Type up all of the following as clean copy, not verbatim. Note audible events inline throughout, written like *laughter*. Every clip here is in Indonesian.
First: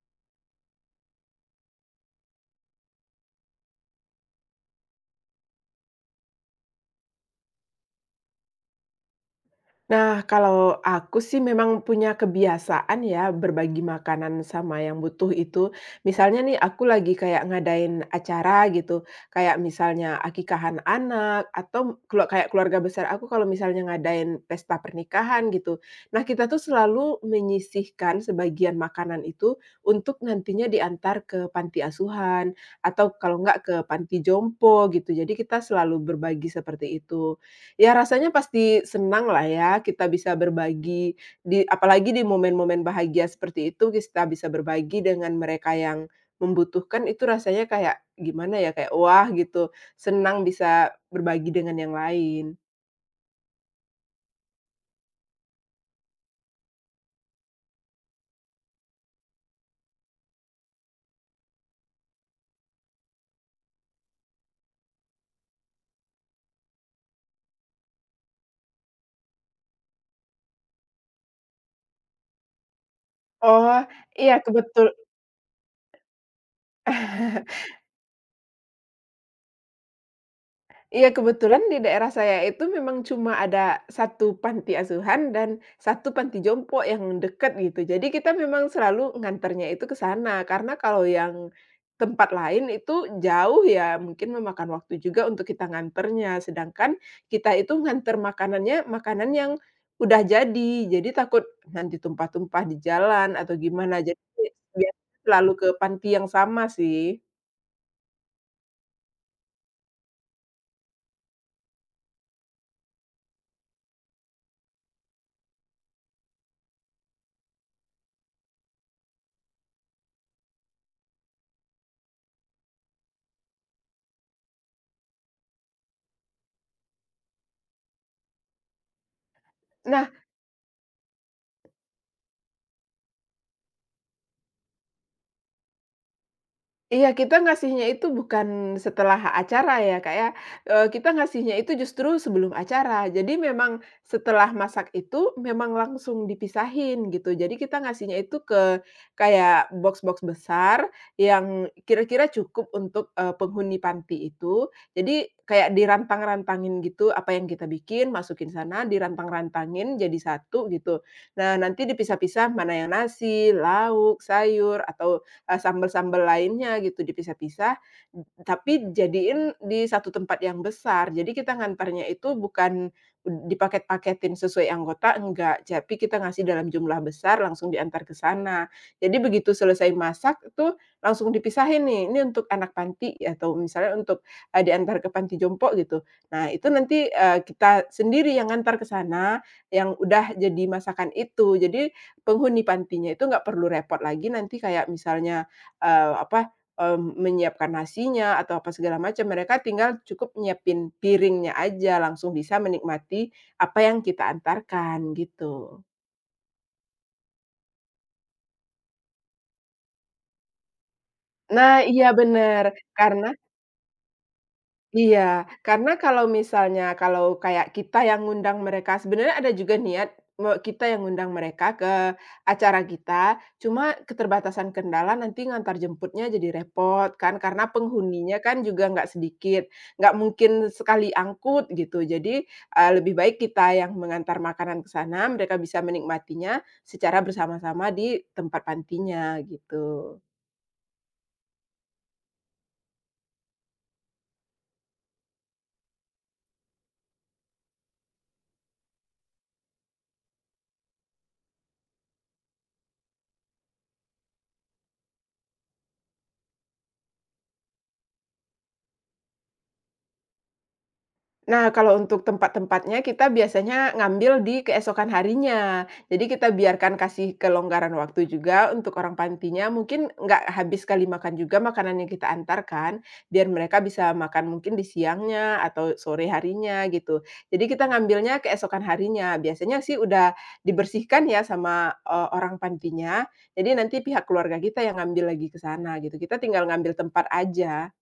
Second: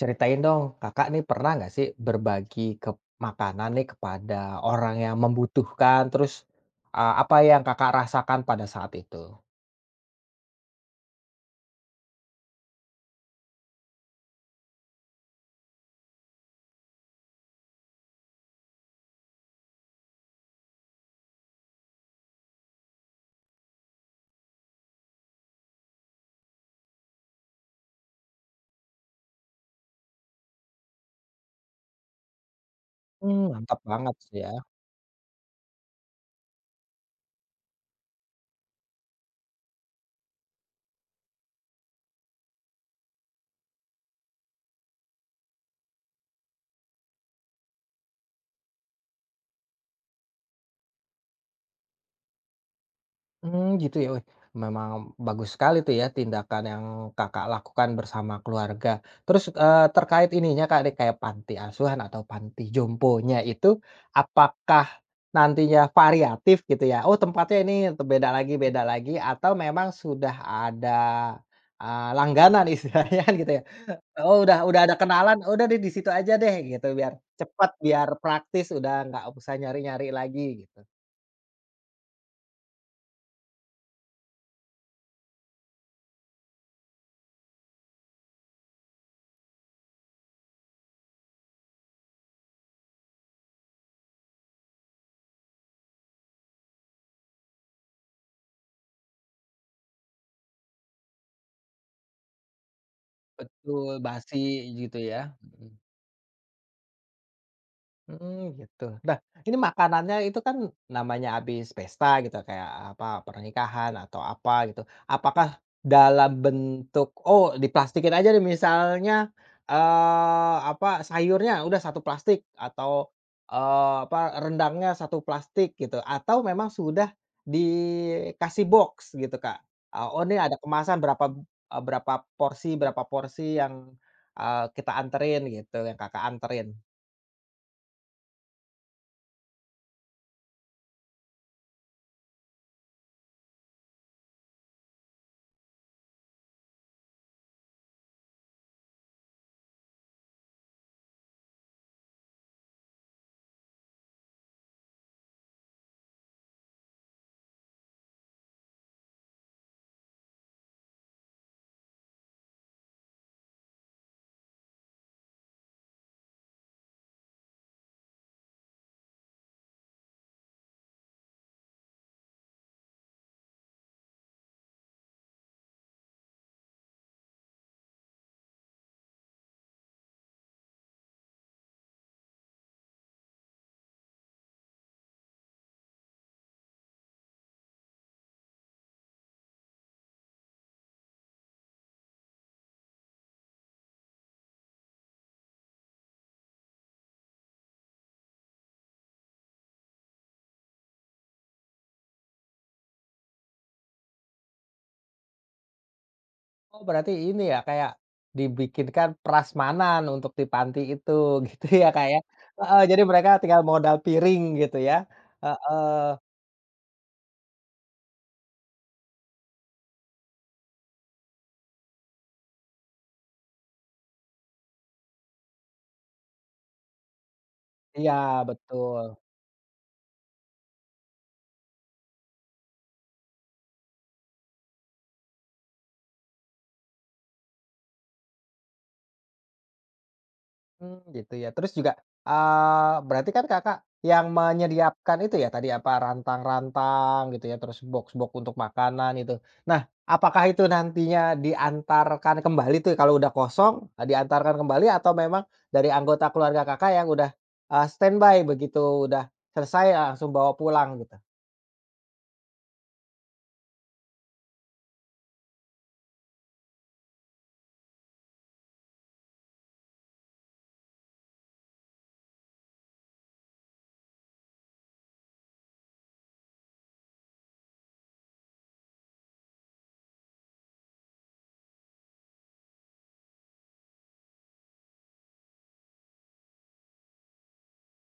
Ceritain dong, Kakak nih pernah nggak sih berbagi ke makanan nih kepada orang yang membutuhkan? Terus, apa yang Kakak rasakan pada saat itu? Nah, kalau aku sih memang punya kebiasaan ya berbagi makanan sama yang butuh itu. Misalnya nih aku lagi kayak ngadain acara gitu, kayak misalnya akikahan anak atau kalau kayak keluarga besar aku kalau misalnya ngadain pesta pernikahan gitu. Nah, kita tuh selalu menyisihkan sebagian makanan itu untuk nantinya diantar ke panti asuhan atau kalau Mmm. enggak ke Mantap banget panti sih ya. jompo gitu. Jadi kita selalu berbagi seperti itu. Ya rasanya pasti senang lah ya, kita bisa berbagi apalagi di momen-momen bahagia seperti itu, kita bisa berbagi dengan mereka yang membutuhkan, itu rasanya kayak gimana ya, kayak wah gitu, senang bisa berbagi dengan yang lain. Hmm gitu ya, wih, memang bagus sekali tuh ya tindakan yang Kakak lakukan bersama keluarga. Terus, terkait ininya Kak, nih kayak panti asuhan atau panti jomponya itu, apakah nantinya variatif gitu ya? Oh tempatnya ini beda lagi, atau memang sudah ada, langganan *laughs* istilahnya kan gitu ya? Oh, iya, Oh udah ada kenalan, oh, udah deh di situ aja deh gitu, biar *laughs* cepat, biar praktis, udah nggak usah nyari-nyari lagi gitu. Iya, kebetulan di daerah saya itu memang cuma ada satu panti asuhan dan satu panti jompo yang dekat gitu. Jadi kita memang selalu nganternya itu ke sana, karena kalau yang tempat lain itu jauh ya, mungkin memakan waktu juga untuk kita nganternya. Sedangkan kita itu nganter makanannya, makanan yang udah jadi. Jadi takut nanti tumpah-tumpah di jalan atau gimana. Betul, Jadi basi biasanya gitu ya? selalu ke Mhm. panti yang sama sih. Mhm, gitu. Nah, ini makanannya itu kan namanya habis pesta gitu, kayak apa, pernikahan atau apa gitu. Apakah dalam bentuk, oh diplastikin aja deh misalnya, apa, sayurnya udah satu plastik atau, apa, rendangnya satu plastik gitu, atau memang sudah dikasih box gitu, Kak? Nah, Oh ini ada kemasan berapa, berapa porsi yang, kita anterin gitu, yang Kakak anterin? Iya, kita ngasihnya itu bukan setelah acara ya, Kak, ya, kita ngasihnya itu justru sebelum acara. Jadi memang setelah masak itu memang langsung dipisahin gitu. Jadi kita ngasihnya itu ke kayak box-box besar yang kira-kira cukup untuk, penghuni panti itu. Jadi kayak dirantang-rantangin gitu, apa yang kita bikin masukin sana, dirantang-rantangin jadi satu gitu. Nah, nanti dipisah-pisah mana yang nasi, lauk, sayur, atau sambel-sambel lainnya gitu dipisah-pisah, tapi jadiin di satu tempat yang besar. Jadi kita ngantarnya itu bukan dipaket-paketin sesuai anggota, enggak, tapi kita ngasih dalam jumlah besar langsung diantar ke sana. Jadi begitu selesai masak itu langsung dipisahin nih, ini untuk anak panti atau misalnya untuk, diantar ke panti jompo gitu. Nah itu nanti, kita sendiri yang ngantar ke sana, yang udah jadi masakan itu. Jadi penghuni pantinya itu nggak perlu repot lagi nanti kayak misalnya, eee, apa, menyiapkan nasinya atau apa segala macam, mereka tinggal cukup nyiapin piringnya aja, langsung bisa menikmati apa yang kita antarkan, gitu. Oh berarti ini ya kayak dibikinkan prasmanan untuk di panti itu *laughs* gitu Nah ya Kak iya ya? benar. Heeh, jadi karena mereka tinggal modal piring gitu ya? Iya, Heeh, karena kalau misalnya kalau kayak kita yang ngundang mereka, sebenarnya ada juga niat kita yang ngundang mereka ke acara kita, cuma keterbatasan kendala nanti ngantar jemputnya jadi repot kan, karena iya penghuninya kan juga nggak betul. sedikit, nggak mungkin sekali angkut gitu. Jadi, lebih baik kita yang mengantar makanan ke sana, mereka bisa menikmatinya secara bersama-sama di tempat pantinya, gitu. Mmm, gitu ya. Terus juga, berarti kan Kakak yang menyediakan itu ya tadi, apa, rantang-rantang gitu ya, terus box-box untuk makanan itu. Nah, apakah itu nantinya diantarkan kembali tuh ya? Kalau udah kosong, diantarkan kembali atau memang dari anggota keluarga Kakak yang udah, standby begitu udah selesai langsung bawa pulang gitu? Nah, kalau untuk tempat-tempatnya kita biasanya ngambil di keesokan harinya. Jadi kita biarkan kasih kelonggaran waktu juga untuk orang pantinya, mungkin nggak habis kali makan juga makanan yang kita antarkan, biar mereka bisa makan mungkin di siangnya atau sore harinya gitu. Jadi kita ngambilnya keesokan harinya. Biasanya sih udah dibersihkan ya sama, orang pantinya, jadi nanti pihak keluarga kita yang ngambil lagi ke sana gitu, kita tinggal ngambil tempat aja.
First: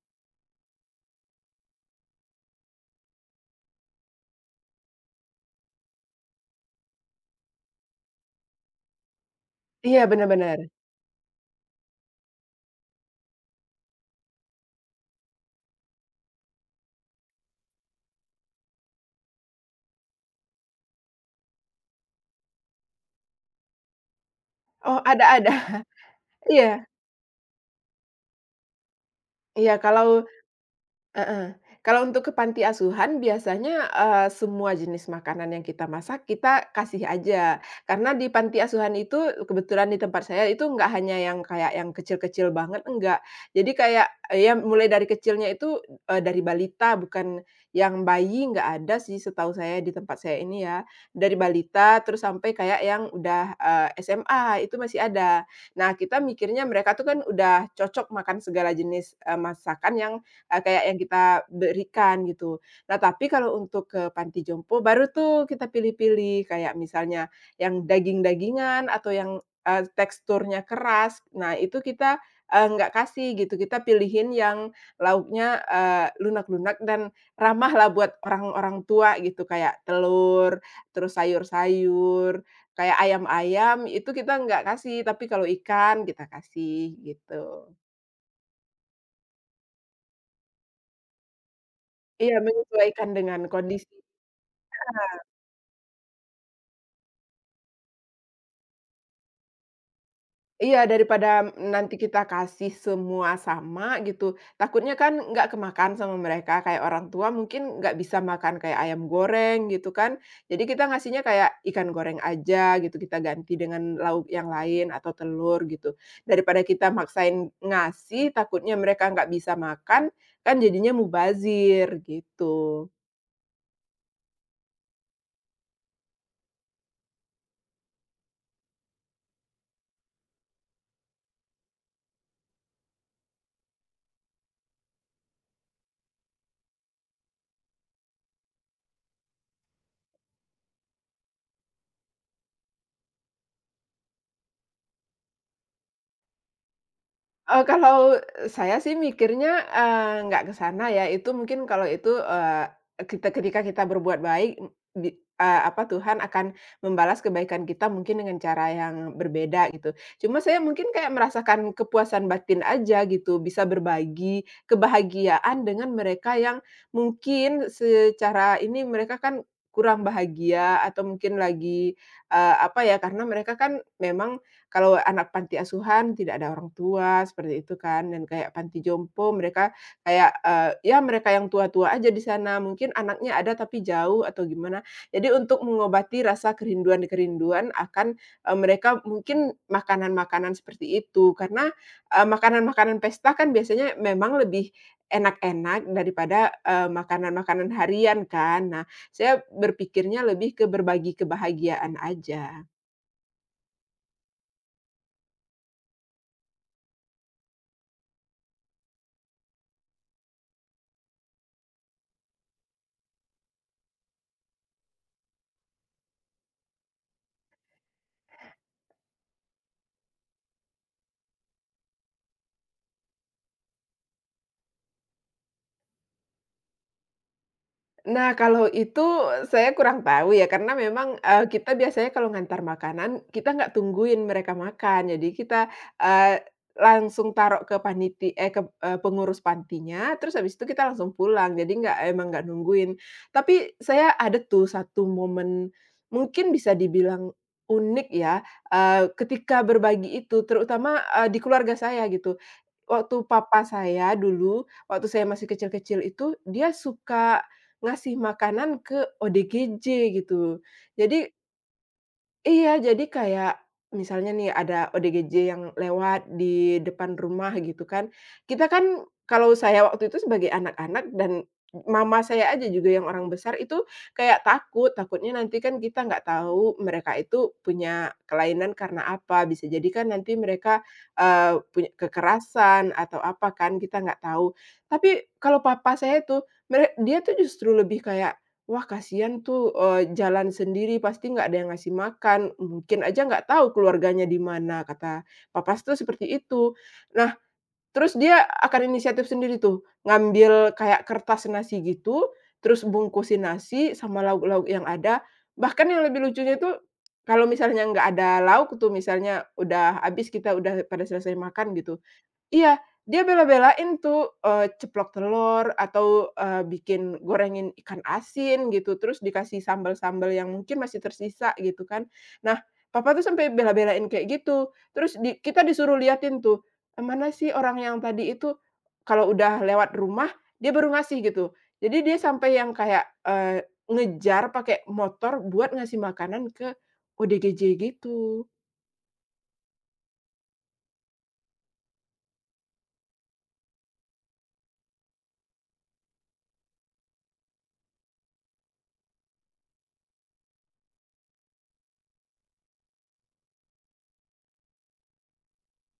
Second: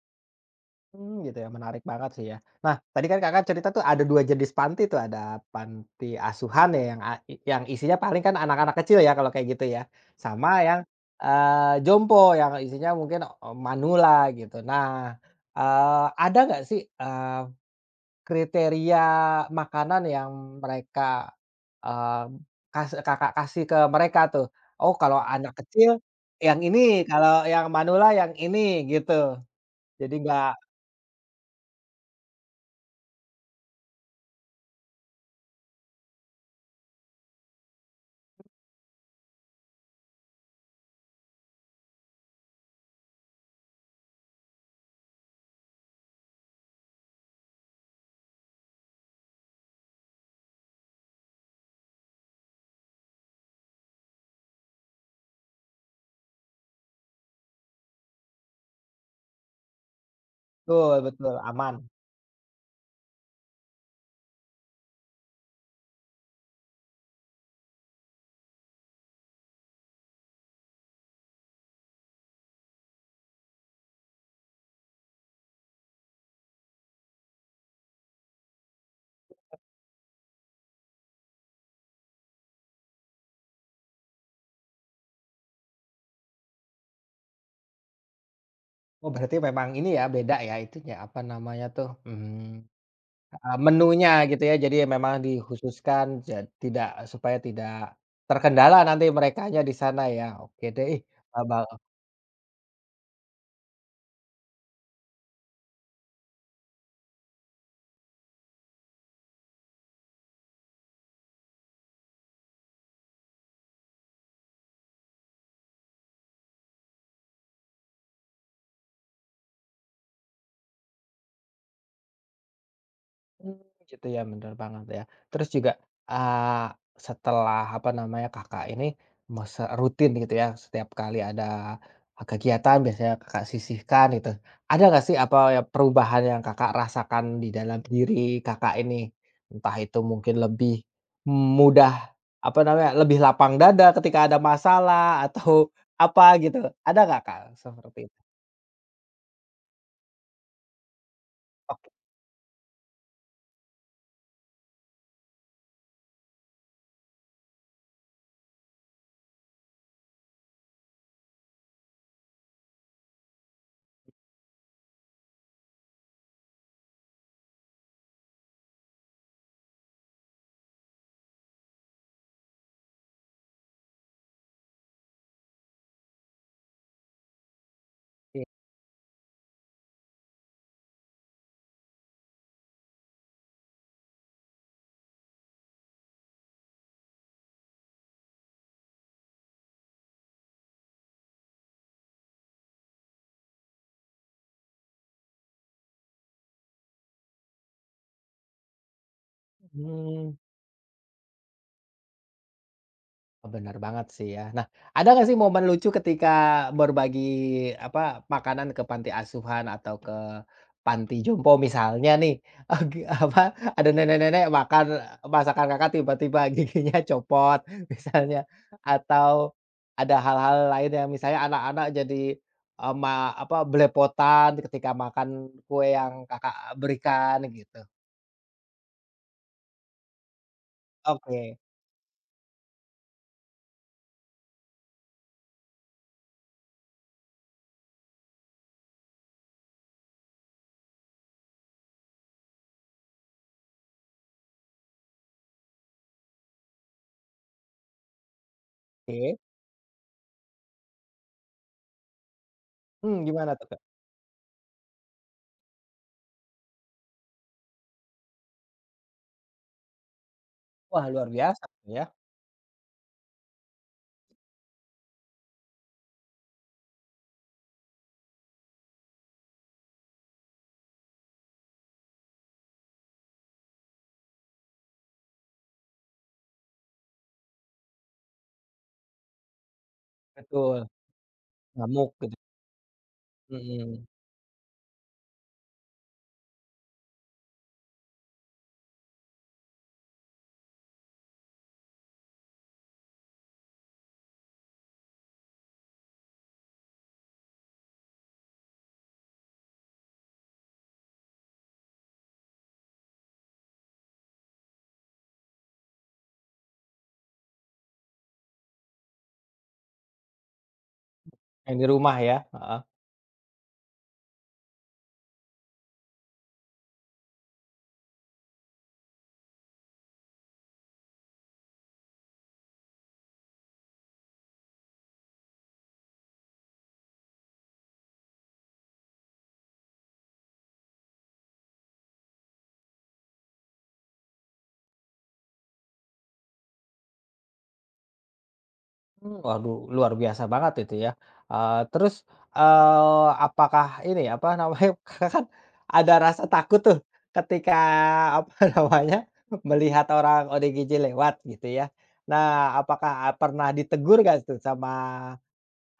Hmm, gitu ya, menarik banget sih ya. Nah, tadi kan Kakak cerita tuh ada 2 jenis panti tuh, ada panti asuhan ya yang isinya paling kan anak-anak kecil ya kalau kayak gitu ya, Iya, sama benar-benar. yang, jompo yang isinya mungkin, manula gitu. Nah, eee, ada nggak sih, kriteria makanan yang mereka, eee, Kakak kasih ke mereka tuh? Oh Oh, kalau ada ada. anak *laughs* kecil yang ini, Iya. kalau yang manula yang ini gitu. Iya, Jadi nggak. Heeh. Kalau untuk ke panti asuhan biasanya, semua jenis makanan yang kita masak kita kasih aja. Karena di panti asuhan itu kebetulan di tempat saya itu nggak hanya yang kayak yang kecil-kecil banget, enggak. Jadi kayak, ya mulai dari kecilnya itu, dari balita bukan yang bayi nggak ada sih setahu saya di tempat saya ini ya. Dari balita terus sampai kayak yang udah, SMA itu masih ada. Nah kita mikirnya mereka tuh kan udah cocok makan segala jenis, masakan kayak Betul yang kita betul, aman. berikan gitu. Nah, tapi kalau untuk ke panti jompo baru tuh kita pilih-pilih, kayak misalnya yang daging-dagingan atau yang, teksturnya keras. Nah, itu kita, nggak kasih gitu, kita pilihin yang lauknya, lunak-lunak dan ramah lah buat orang-orang tua gitu, kayak telur, terus sayur-sayur, kayak ayam-ayam itu kita nggak kasih, tapi kalau ikan kita kasih gitu. Oh berarti memang ini ya beda ya itunya, apa namanya tuh, mmm, Iya, menyesuaikan dengan kondisi. menunya gitu ya, jadi memang dikhususkan tidak supaya tidak terkendala nanti merekanya di sana ya. Oke deh, Iya, ih, eee, daripada ba nanti kita kasih semua sama gitu, takutnya kan nggak kemakan sama mereka, kayak orang tua mungkin nggak bisa makan kayak ayam goreng gitu kan. Jadi kita ngasihnya kayak ikan goreng aja gitu, kita ganti dengan lauk yang lain atau telur gitu. Daripada kita maksain ngasih, takutnya mereka nggak bisa makan, kan jadinya mubazir gitu. mmm, gitu ya, bener banget ya. Terus juga, eee, setelah, apa namanya, Kakak ini rutin gitu ya, setiap kali ada kegiatan biasanya Kakak sisihkan gitu. Ada nggak sih apa ya perubahan yang Kakak rasakan di dalam diri Kakak ini? Entah itu mungkin lebih mudah, apa namanya, lebih lapang dada ketika ada masalah atau apa gitu. Ada nggak, Kak, seperti Kalau itu? saya sih mikirnya, nggak ke sana ya, itu mungkin kalau Oke. itu, kita ketika kita berbuat baik, apa, Tuhan akan membalas kebaikan kita mungkin dengan cara yang berbeda gitu. Cuma saya mungkin kayak merasakan kepuasan batin aja gitu, bisa berbagi kebahagiaan dengan mereka yang mungkin secara ini mereka kan kurang bahagia atau mungkin lagi, apa ya, karena mereka kan memang kalau anak panti asuhan tidak ada orang tua, seperti itu kan, dan kayak panti jompo mereka kayak, ya mereka yang tua-tua aja di sana, mungkin anaknya ada tapi jauh atau gimana. Jadi untuk mengobati rasa kerinduan-kerinduan akan, mereka mungkin makanan-makanan seperti itu. Karena, makanan-makanan pesta kan biasanya memang lebih enak-enak daripada, makanan-makanan harian kan. Nah, saya berpikirnya Mmm. lebih ke berbagi kebahagiaan aja. Oh, bener banget sih ya. Nah, ada nggak sih momen lucu ketika berbagi, apa, makanan ke panti asuhan atau ke panti jompo misalnya nih, *laughs* eee, apa, ada nenek-nenek makan masakan Kakak tiba-tiba giginya *laughs* copot misalnya, atau ada hal-hal lain yang misalnya anak-anak jadi, eee, ma apa, belepotan ketika makan kue yang Kakak berikan gitu. Nah, kalau itu saya kurang tahu ya, karena memang, Oke kita biasanya kalau ngantar makanan, kita nggak tungguin mereka makan. Jadi kita, eee, langsung taruh ke, pengurus pantinya, terus habis itu kita langsung pulang. Jadi nggak emang nggak nungguin. Tapi saya ada tuh satu momen mungkin bisa dibilang unik ya, oke. ketika berbagi itu, terutama, di keluarga saya gitu. Waktu Hmm, gimana papa tuh, Kak? saya dulu, waktu saya masih kecil-kecil itu, dia suka ngasih makanan ke ODGJ gitu. Wah, luar Jadi biasa ya. Iya, jadi kayak misalnya nih ada ODGJ yang lewat di depan rumah gitu kan. Kita kan kalau saya waktu itu sebagai anak-anak dan mama saya aja juga yang orang besar itu kayak takut, takutnya nanti kan kita nggak tahu mereka itu punya kelainan karena apa. Bisa jadi kan nanti Betul, mereka, punya ngamuk gitu. kekerasan atau apa kan, Mhm, kita nggak tahu. Tapi kalau papa saya tuh dia tuh justru lebih kayak, "Wah, kasihan tuh, jalan sendiri pasti nggak ada yang ngasih makan, mungkin aja nggak tahu keluarganya di mana," kata papas tuh seperti itu. Nah, terus dia akan inisiatif sendiri tuh, ngambil kayak kertas nasi gitu, terus bungkusin nasi sama lauk-lauk yang ada. Bahkan yang lebih lucunya itu, kalau misalnya nggak ada lauk tuh, misalnya udah habis kita udah pada selesai makan yang di gitu, rumah ya? Heeh. Iya, dia bela-belain tuh, ceplok telur atau, bikin gorengin ikan asin gitu, terus dikasih sambel-sambel yang mungkin masih tersisa gitu kan. Nah, papa tuh sampai bela-belain kayak gitu. Terus di kita disuruh liatin tuh, mana sih orang yang tadi itu, kalau udah lewat rumah dia baru ngasih gitu. Jadi dia sampai yang kayak, ngejar pakai motor buat ngasih makanan ke ODGJ gitu. Mmm, waduh luar biasa banget itu ya. Terus, apakah ini, apa namanya, *laughs* Kakak kan ada rasa takut tuh ketika, apa *laughs* namanya, melihat orang ODGJ lewat gitu ya. Nah, apakah pernah ditegur nggak tuh sama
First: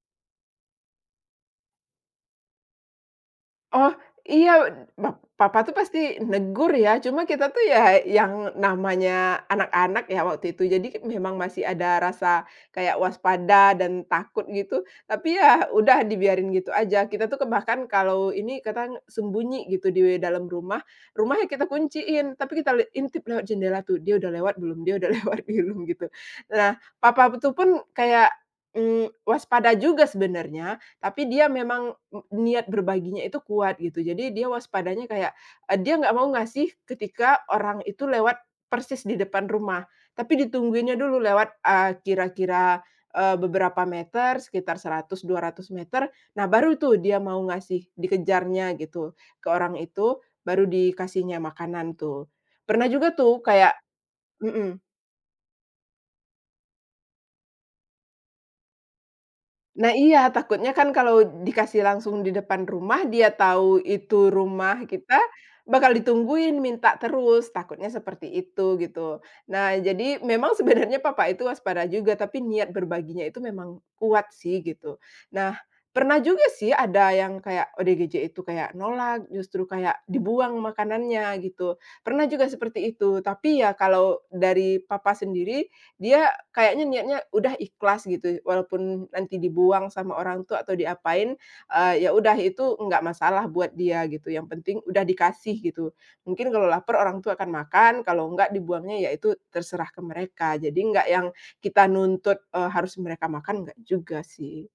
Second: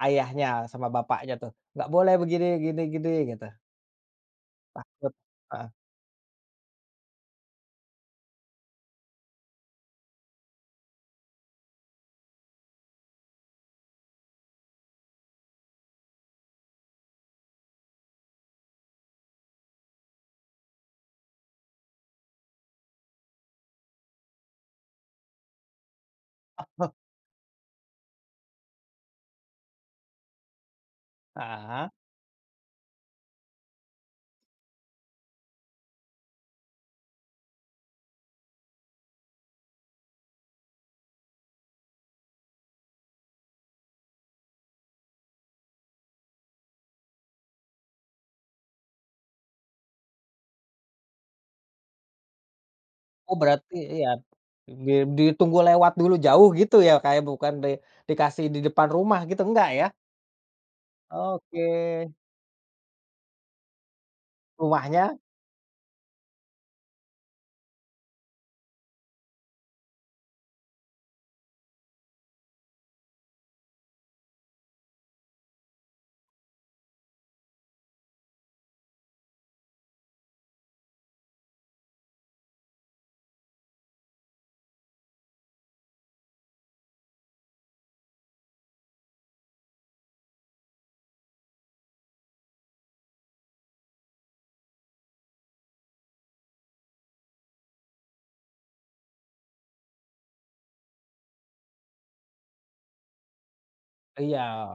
ayahnya, sama bapaknya tuh? "Nggak boleh begini, gini gini," gitu, Oh, iya, takut? papa Heeh, tuh pasti negur ya, cuma kita tuh ya yang namanya anak-anak ya waktu itu, jadi memang masih ada rasa kayak waspada dan takut gitu, tapi ya udah dibiarin gitu aja. Kita tuh bahkan kalau ini kata sembunyi gitu di dalam rumah, rumahnya kita kunciin, tapi kita intip lewat jendela tuh, "Dia udah lewat belum? Dia udah *laughs* lewat belum?" Gitu. Nah, papa tuh pun kayak, waspada juga sebenarnya, tapi dia heeh. memang niat berbaginya itu kuat gitu. Jadi dia waspadanya kayak, dia nggak mau ngasih ketika orang itu lewat persis di depan rumah, tapi ditungguinnya dulu lewat, kira-kira, beberapa meter, sekitar 100, 200 meter. Nah, baru tuh dia mau ngasih, dikejarnya gitu ke orang itu, baru dikasihnya makanan tuh. Pernah juga Oh tuh berarti kayak. iya, Mhm. di ditunggu lewat dulu jauh gitu ya kayak bukan di dikasih di depan rumah gitu, enggak ya? Nah iya, takutnya kan kalau Oke, dikasih langsung di depan rumah, dia tahu itu rumah rumahnya kita, bakal ditungguin minta terus, takutnya seperti itu gitu. Nah jadi memang *laughs* sebenarnya papa itu waspada juga, tapi niat berbaginya itu memang kuat sih gitu. Nah, pernah juga sih ada yang kayak ODGJ itu kayak nolak, justru kayak dibuang makanannya gitu. Pernah juga seperti itu, tapi ya kalau dari papa sendiri, dia kayaknya niatnya udah ikhlas gitu, walaupun nanti dibuang sama orang tua atau diapain, ya udah itu nggak masalah buat dia gitu, yang penting udah dikasih gitu. Mungkin kalau lapar orang tua akan makan, kalau nggak dibuangnya ya itu terserah ke mereka. Jadi nggak yang kita nuntut, harus mereka makan, nggak juga iya, sih.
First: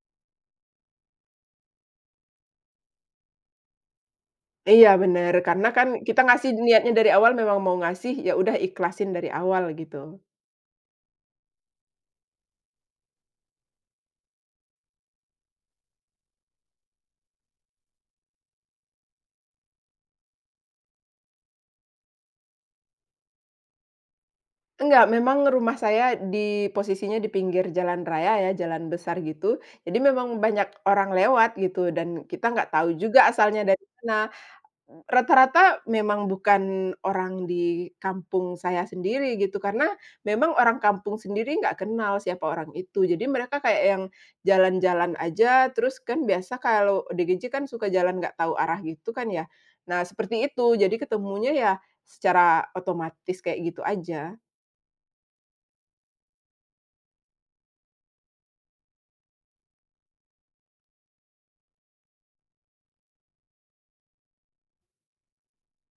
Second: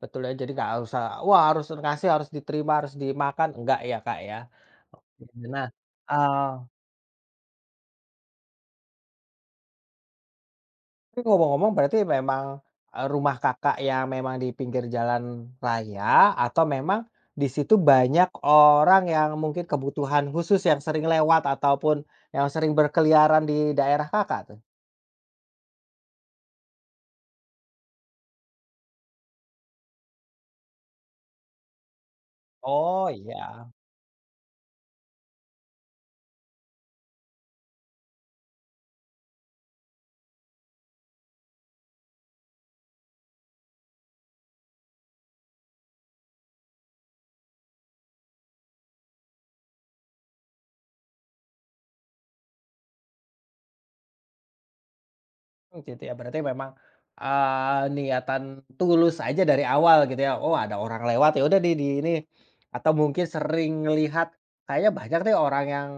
betul ya, jadi nggak usah, wah harus ngasih, harus diterima, harus dimakan, enggak ya Kak, ya? Iya bener, karena Nah, kan kita ngasih eee, niatnya dari awal memang mau ngasih, ya udah ikhlasin dari awal gitu. tapi ngomong-ngomong berarti memang, rumah Kakak yang memang di pinggir jalan raya atau memang di situ banyak orang yang mungkin kebutuhan khusus yang sering lewat ataupun yang sering berkeliaran di daerah Kakak tuh? Enggak, memang rumah saya di posisinya di pinggir jalan raya ya, jalan besar gitu. Jadi memang banyak orang lewat gitu dan kita nggak tahu Oh juga asalnya iya, dari mana. Rata-rata memang bukan orang di kampung saya sendiri gitu, karena memang orang kampung sendiri nggak kenal siapa orang itu. Jadi mereka kayak yang jalan-jalan aja, terus kan biasa kalau ODGJ kan suka jalan nggak tahu arah gitu kan ya. Nah, seperti itu. Jadi ketemunya ya secara otomatis kayak gitu aja. mmm, gitu ya berarti memang, niatan tulus aja dari awal gitu ya, oh ada orang lewat ya udah di ini, atau mungkin sering lihat kayaknya banyak nih orang yang,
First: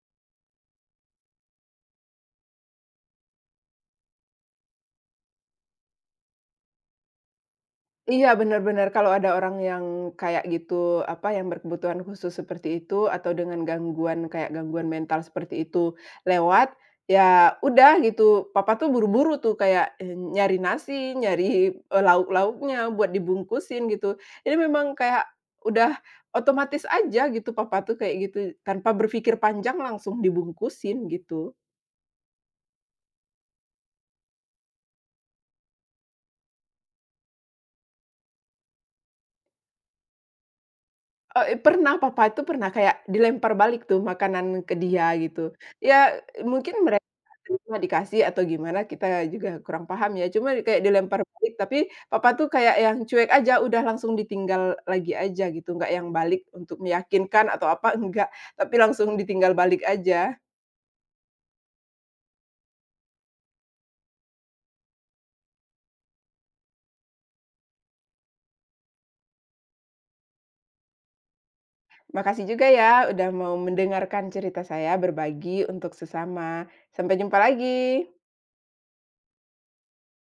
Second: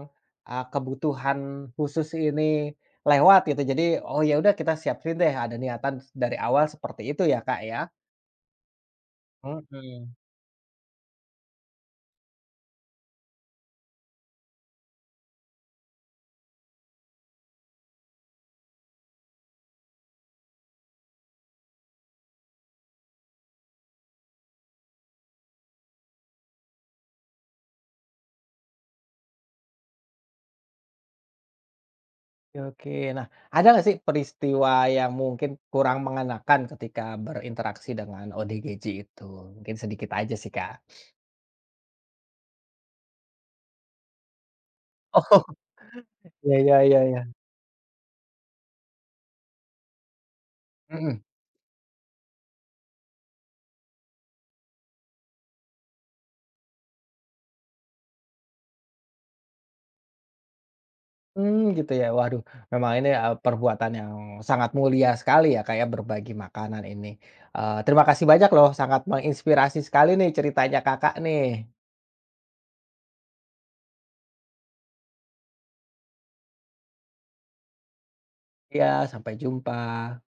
kebutuhan khusus ini lewat gitu jadi oh ya udah kita siapin deh ada niatan dari awal seperti itu ya Kak ya? Iya, benar-benar kalau ada orang yang Mhm, kayak gitu, apa, yang berkebutuhan khusus seperti itu, atau dengan gangguan kayak gangguan mental seperti itu lewat, ya udah gitu, papa tuh buru-buru tuh kayak, nyari nasi, nyari, lauk-lauknya buat dibungkusin gitu. Jadi memang kayak udah otomatis aja gitu papa tuh kayak gitu, tanpa berpikir panjang langsung dibungkusin gitu. oke oke. Nah ada nggak sih peristiwa yang mungkin kurang mengenakan ketika berinteraksi dengan ODGJ itu? Mungkin sedikit aja sih Kak. Pernah, papa itu pernah kayak dilempar balik tuh makanan ke dia gitu. *laughs* Ya Iya mungkin iya iya mereka iya. terima dikasih atau gimana kita juga kurang paham ya, cuma kayak Mhm. dilempar balik tapi papa tuh kayak yang cuek aja, udah langsung ditinggal lagi aja gitu, nggak yang balik untuk meyakinkan atau apa, *laughs* enggak. Tapi langsung ditinggal balik aja. Mmm, gitu ya. Waduh, memang ini, perbuatan yang sangat mulia sekali ya, Kak, ya, berbagi makanan ini. Terima kasih banyak loh, sangat menginspirasi sekali nih ceritanya Kakak nih. Makasih juga ya udah mau mendengarkan cerita saya, berbagi untuk sesama. Sampai jumpa lagi. Iya, sampai jumpa.